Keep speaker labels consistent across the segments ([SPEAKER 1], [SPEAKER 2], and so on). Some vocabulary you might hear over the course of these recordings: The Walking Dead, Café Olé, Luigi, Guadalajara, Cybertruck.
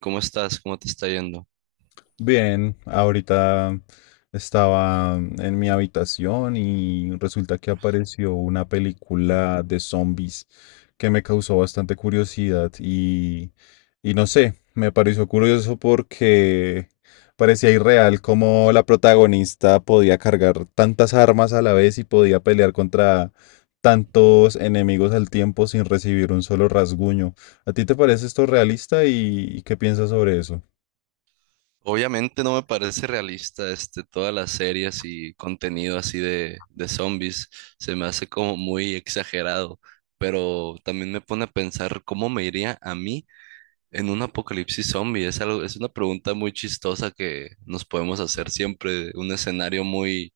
[SPEAKER 1] ¿Cómo estás? ¿Cómo te está yendo?
[SPEAKER 2] Bien, ahorita estaba en mi habitación y resulta que apareció una película de zombies que me causó bastante curiosidad y no sé, me pareció curioso porque parecía irreal cómo la protagonista podía cargar tantas armas a la vez y podía pelear contra tantos enemigos al tiempo sin recibir un solo rasguño. ¿A ti te parece esto realista y qué piensas sobre eso?
[SPEAKER 1] Obviamente no me parece realista este, todas las series y contenido así de zombies. Se me hace como muy exagerado, pero también me pone a pensar cómo me iría a mí en un apocalipsis zombie. Es algo, es una pregunta muy chistosa que nos podemos hacer siempre, un escenario muy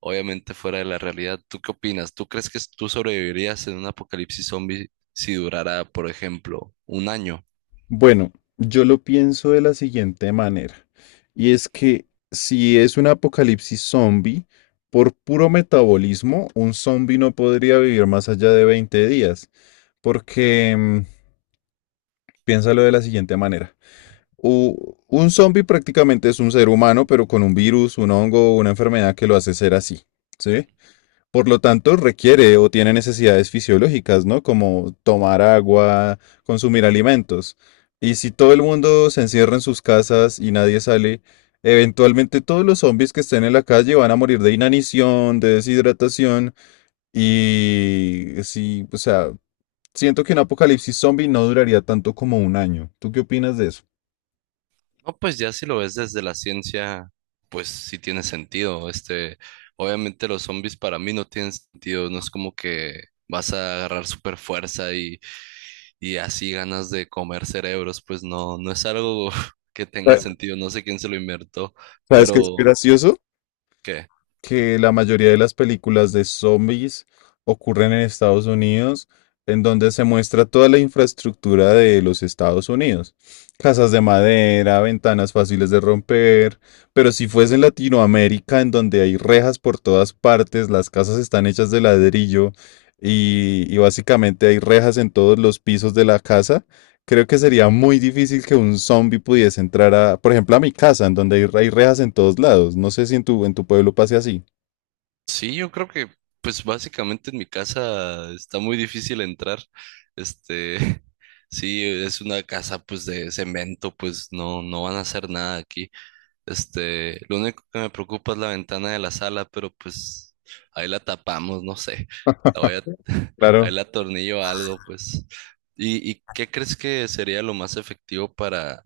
[SPEAKER 1] obviamente fuera de la realidad. ¿Tú qué opinas? ¿Tú crees que tú sobrevivirías en un apocalipsis zombie si durara, por ejemplo, un año?
[SPEAKER 2] Bueno, yo lo pienso de la siguiente manera, y es que si es un apocalipsis zombie, por puro metabolismo, un zombie no podría vivir más allá de 20 días, porque piénsalo de la siguiente manera. Un zombie prácticamente es un ser humano, pero con un virus, un hongo, una enfermedad que lo hace ser así, ¿sí? Por lo tanto, requiere o tiene necesidades fisiológicas, ¿no? Como tomar agua, consumir alimentos. Y si todo el mundo se encierra en sus casas y nadie sale, eventualmente todos los zombies que estén en la calle van a morir de inanición, de deshidratación. Y sí, o sea, siento que un apocalipsis zombie no duraría tanto como un año. ¿Tú qué opinas de eso?
[SPEAKER 1] No, pues ya si lo ves desde la ciencia, pues sí tiene sentido. Este, obviamente los zombies para mí no tienen sentido. No es como que vas a agarrar super fuerza y así ganas de comer cerebros. Pues no, no es algo que tenga
[SPEAKER 2] Sa-
[SPEAKER 1] sentido. No sé quién se lo inventó,
[SPEAKER 2] Sabes que es
[SPEAKER 1] pero
[SPEAKER 2] gracioso,
[SPEAKER 1] ¿qué?
[SPEAKER 2] que la mayoría de las películas de zombies ocurren en Estados Unidos, en donde se muestra toda la infraestructura de los Estados Unidos. Casas de madera, ventanas fáciles de romper, pero si fuese en Latinoamérica, en donde hay rejas por todas partes, las casas están hechas de ladrillo y básicamente hay rejas en todos los pisos de la casa, creo que sería muy difícil que un zombie pudiese entrar a, por ejemplo, a mi casa, en donde hay rejas en todos lados. No sé si en tu pueblo pase así.
[SPEAKER 1] Sí, yo creo que, pues básicamente en mi casa está muy difícil entrar. Este, sí, es una casa pues de cemento, pues no, no van a hacer nada aquí. Este, lo único que me preocupa es la ventana de la sala, pero pues ahí la tapamos, no sé. La voy a, ahí
[SPEAKER 2] Claro,
[SPEAKER 1] la atornillo a algo, pues. Y qué crees que sería lo más efectivo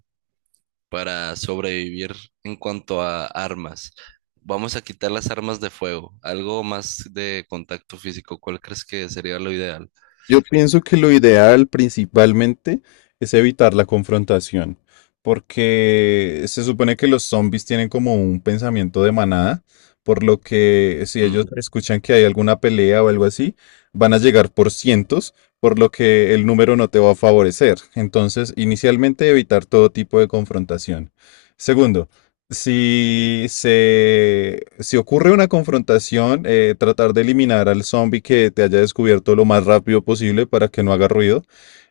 [SPEAKER 1] para sobrevivir en cuanto a armas? Vamos a quitar las armas de fuego, algo más de contacto físico. ¿Cuál crees que sería lo ideal?
[SPEAKER 2] yo pienso que lo ideal principalmente es evitar la confrontación, porque se supone que los zombies tienen como un pensamiento de manada, por lo que si
[SPEAKER 1] Mm,
[SPEAKER 2] ellos escuchan que hay alguna pelea o algo así, van a llegar por cientos, por lo que el número no te va a favorecer. Entonces, inicialmente evitar todo tipo de confrontación. Segundo, si ocurre una confrontación, tratar de eliminar al zombie que te haya descubierto lo más rápido posible para que no haga ruido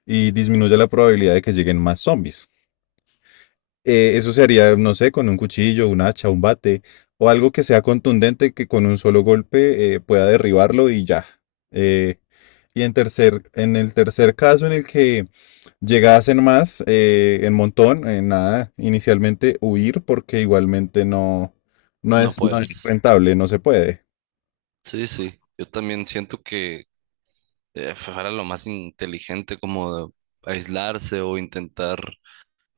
[SPEAKER 2] y disminuya la probabilidad de que lleguen más zombies. Eso se haría, no sé, con un cuchillo, un hacha, un bate o algo que sea contundente que con un solo golpe pueda derribarlo y ya. Eh, y en el tercer caso en el que llegasen más en montón, en nada, inicialmente huir porque igualmente no
[SPEAKER 1] no
[SPEAKER 2] es, no es
[SPEAKER 1] puedes.
[SPEAKER 2] rentable, no se puede.
[SPEAKER 1] Sí, sí. Yo también siento que fuera lo más inteligente como de aislarse o intentar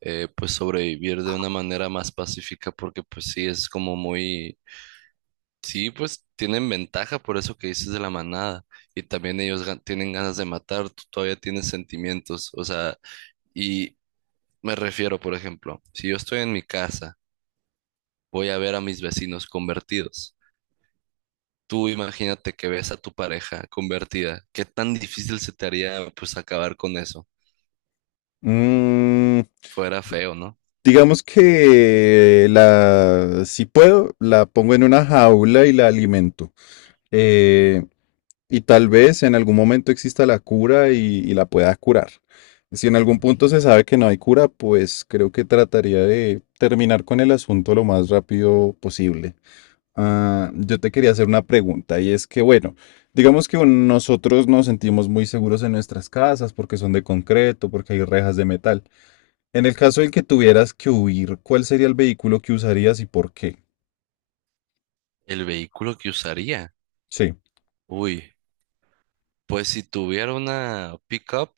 [SPEAKER 1] pues sobrevivir de una manera más pacífica porque pues sí es como muy, sí, pues tienen ventaja por eso que dices de la manada y también ellos tienen ganas de matar, tú todavía tienes sentimientos, o sea, y me refiero, por ejemplo, si yo estoy en mi casa voy a ver a mis vecinos convertidos. Tú imagínate que ves a tu pareja convertida. ¿Qué tan difícil se te haría pues acabar con eso?
[SPEAKER 2] Mm,
[SPEAKER 1] Fuera feo, ¿no?
[SPEAKER 2] digamos que si puedo, la pongo en una jaula y la alimento. Eh, y tal vez en algún momento exista la cura y la pueda curar. Si en algún punto se sabe que no hay cura, pues creo que trataría de terminar con el asunto lo más rápido posible. Ah, yo te quería hacer una pregunta y es que, bueno, digamos que nosotros nos sentimos muy seguros en nuestras casas porque son de concreto, porque hay rejas de metal. En el caso en que tuvieras que huir, ¿cuál sería el vehículo que usarías y por qué?
[SPEAKER 1] El vehículo que usaría.
[SPEAKER 2] Sí,
[SPEAKER 1] Uy, pues si tuviera una pickup,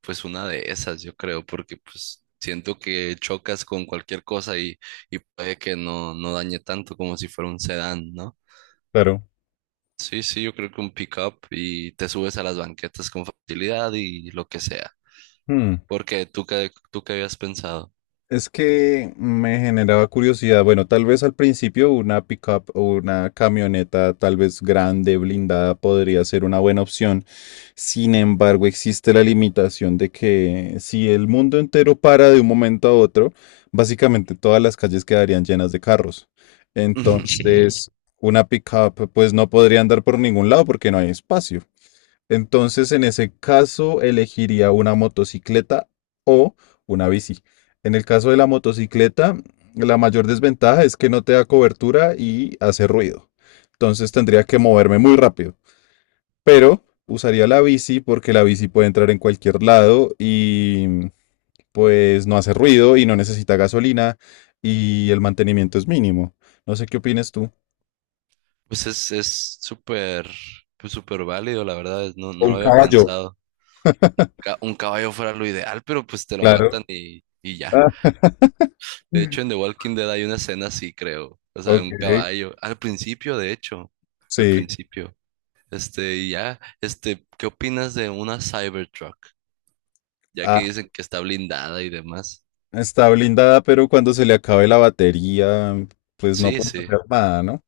[SPEAKER 1] pues una de esas, yo creo, porque pues siento que chocas con cualquier cosa y puede que no, no dañe tanto como si fuera un sedán, ¿no?
[SPEAKER 2] claro.
[SPEAKER 1] Sí, sí, yo creo que un pickup y te subes a las banquetas con facilidad y lo que sea.
[SPEAKER 2] Hmm.
[SPEAKER 1] Porque tú qué habías pensado.
[SPEAKER 2] Es que me generaba curiosidad. Bueno, tal vez al principio una pickup o una camioneta, tal vez grande, blindada, podría ser una buena opción. Sin embargo, existe la limitación de que si el mundo entero para de un momento a otro, básicamente todas las calles quedarían llenas de carros. Sí. Entonces, una pickup, pues no podría andar por ningún lado porque no hay espacio. Entonces, en ese caso, elegiría una motocicleta o una bici. En el caso de la motocicleta, la mayor desventaja es que no te da cobertura y hace ruido. Entonces tendría que moverme muy rápido. Pero usaría la bici porque la bici puede entrar en cualquier lado y pues no hace ruido y no necesita gasolina y el mantenimiento es mínimo. No sé qué opinas tú.
[SPEAKER 1] Pues es súper, pues súper válido, la verdad, no, no lo
[SPEAKER 2] Un
[SPEAKER 1] había
[SPEAKER 2] caballo.
[SPEAKER 1] pensado. Un caballo fuera lo ideal, pero pues te lo
[SPEAKER 2] Claro.
[SPEAKER 1] matan y ya.
[SPEAKER 2] Ah,
[SPEAKER 1] De hecho, en The Walking Dead hay una escena así, creo. O sea,
[SPEAKER 2] ok.
[SPEAKER 1] un caballo. Al principio, de hecho. Al
[SPEAKER 2] Sí.
[SPEAKER 1] principio. Este, y ya. Este, ¿qué opinas de una Cybertruck? Ya que
[SPEAKER 2] Ah,
[SPEAKER 1] dicen que está blindada y demás.
[SPEAKER 2] está blindada, pero cuando se le acabe la batería, pues no
[SPEAKER 1] Sí,
[SPEAKER 2] puede
[SPEAKER 1] sí.
[SPEAKER 2] hacer nada, ¿no?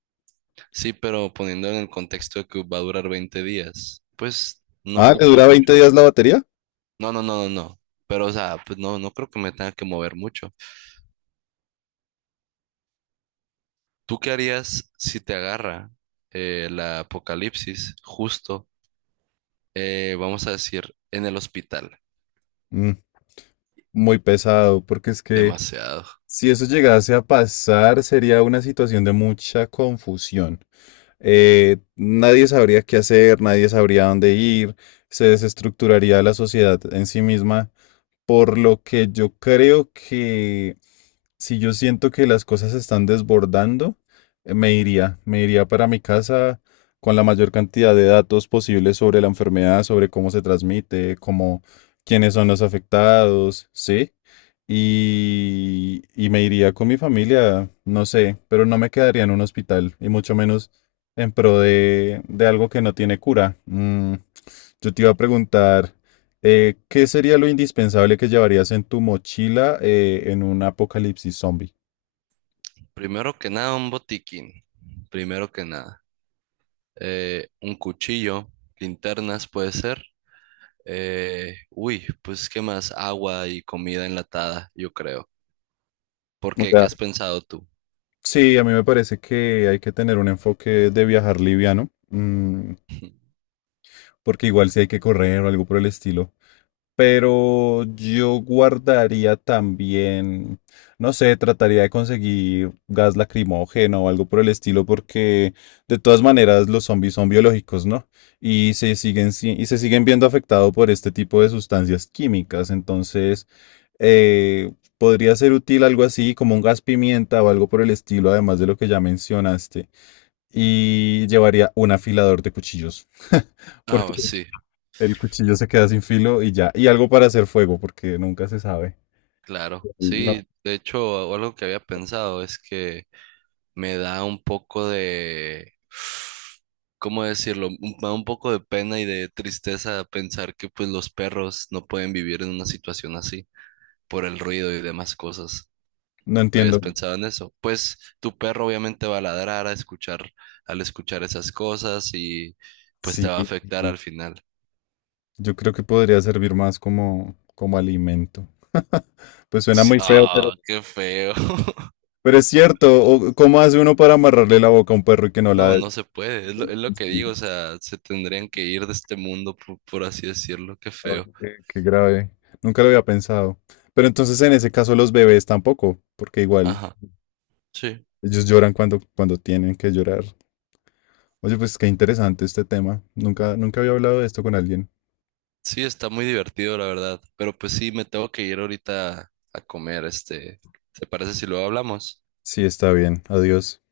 [SPEAKER 1] Sí, pero poniendo en el contexto de que va a durar 20 días, pues no
[SPEAKER 2] Ah, ¿le
[SPEAKER 1] ocupo
[SPEAKER 2] dura veinte
[SPEAKER 1] mucho.
[SPEAKER 2] días la batería?
[SPEAKER 1] No, no, no, no, no. Pero, o sea, pues no, no creo que me tenga que mover mucho. ¿Tú qué harías si te agarra la apocalipsis justo, vamos a decir, en el hospital?
[SPEAKER 2] Mm, muy pesado, porque es que
[SPEAKER 1] Demasiado.
[SPEAKER 2] si eso llegase a pasar, sería una situación de mucha confusión. Nadie sabría qué hacer, nadie sabría dónde ir, se desestructuraría la sociedad en sí misma por lo que yo creo que si yo siento que las cosas se están desbordando, me iría para mi casa con la mayor cantidad de datos posibles sobre la enfermedad, sobre cómo se transmite, cómo, quiénes son los afectados, ¿sí? Y me iría con mi familia, no sé, pero no me quedaría en un hospital y mucho menos en pro de algo que no tiene cura. Yo te iba a preguntar, ¿qué sería lo indispensable que llevarías en tu mochila en un apocalipsis zombie?
[SPEAKER 1] Primero que nada, un botiquín. Primero que nada. Un cuchillo, linternas puede ser. Uy, pues ¿qué más? Agua y comida enlatada, yo creo. ¿Por
[SPEAKER 2] O
[SPEAKER 1] qué? ¿Qué
[SPEAKER 2] sea,
[SPEAKER 1] has pensado tú?
[SPEAKER 2] sí, a mí me parece que hay que tener un enfoque de viajar liviano, mm, porque igual si hay que correr o algo por el estilo. Pero yo guardaría también, no sé, trataría de conseguir gas lacrimógeno o algo por el estilo, porque de todas maneras los zombies son biológicos, ¿no? Y se siguen, y se siguen viendo afectados por este tipo de sustancias químicas. Entonces, eh, podría ser útil algo así como un gas pimienta o algo por el estilo, además de lo que ya mencionaste. Y llevaría un afilador de cuchillos,
[SPEAKER 1] Ah,
[SPEAKER 2] porque
[SPEAKER 1] pues sí,
[SPEAKER 2] el cuchillo se queda sin filo y ya. Y algo para hacer fuego, porque nunca se sabe.
[SPEAKER 1] claro.
[SPEAKER 2] No.
[SPEAKER 1] Sí, de hecho, algo que había pensado es que me da un poco de, ¿cómo decirlo? Me da un poco de pena y de tristeza pensar que pues los perros no pueden vivir en una situación así por el ruido y demás cosas.
[SPEAKER 2] No
[SPEAKER 1] ¿Habías
[SPEAKER 2] entiendo.
[SPEAKER 1] pensado en eso? Pues tu perro obviamente va a ladrar a escuchar, al escuchar esas cosas y pues te
[SPEAKER 2] Sí,
[SPEAKER 1] va a afectar
[SPEAKER 2] sí.
[SPEAKER 1] al final.
[SPEAKER 2] Yo creo que podría servir más como, como alimento. Pues suena
[SPEAKER 1] Sí,
[SPEAKER 2] muy, sí, feo,
[SPEAKER 1] ah, qué feo.
[SPEAKER 2] pero es cierto. O- ¿cómo hace uno para amarrarle la boca a un perro y que no
[SPEAKER 1] No,
[SPEAKER 2] la...
[SPEAKER 1] no se puede, es lo que digo, o sea, se tendrían que ir de este mundo, por así decirlo, qué feo.
[SPEAKER 2] Oye, qué, qué grave. Nunca lo había pensado. Pero entonces en ese caso los bebés tampoco, porque igual
[SPEAKER 1] Ajá, sí.
[SPEAKER 2] ellos lloran cuando, cuando tienen que llorar. Oye, pues qué interesante este tema. Nunca había hablado de esto con alguien.
[SPEAKER 1] Sí, está muy divertido, la verdad. Pero pues sí, me tengo que ir ahorita a comer, este. ¿Te parece si luego hablamos?
[SPEAKER 2] Sí, está bien. Adiós.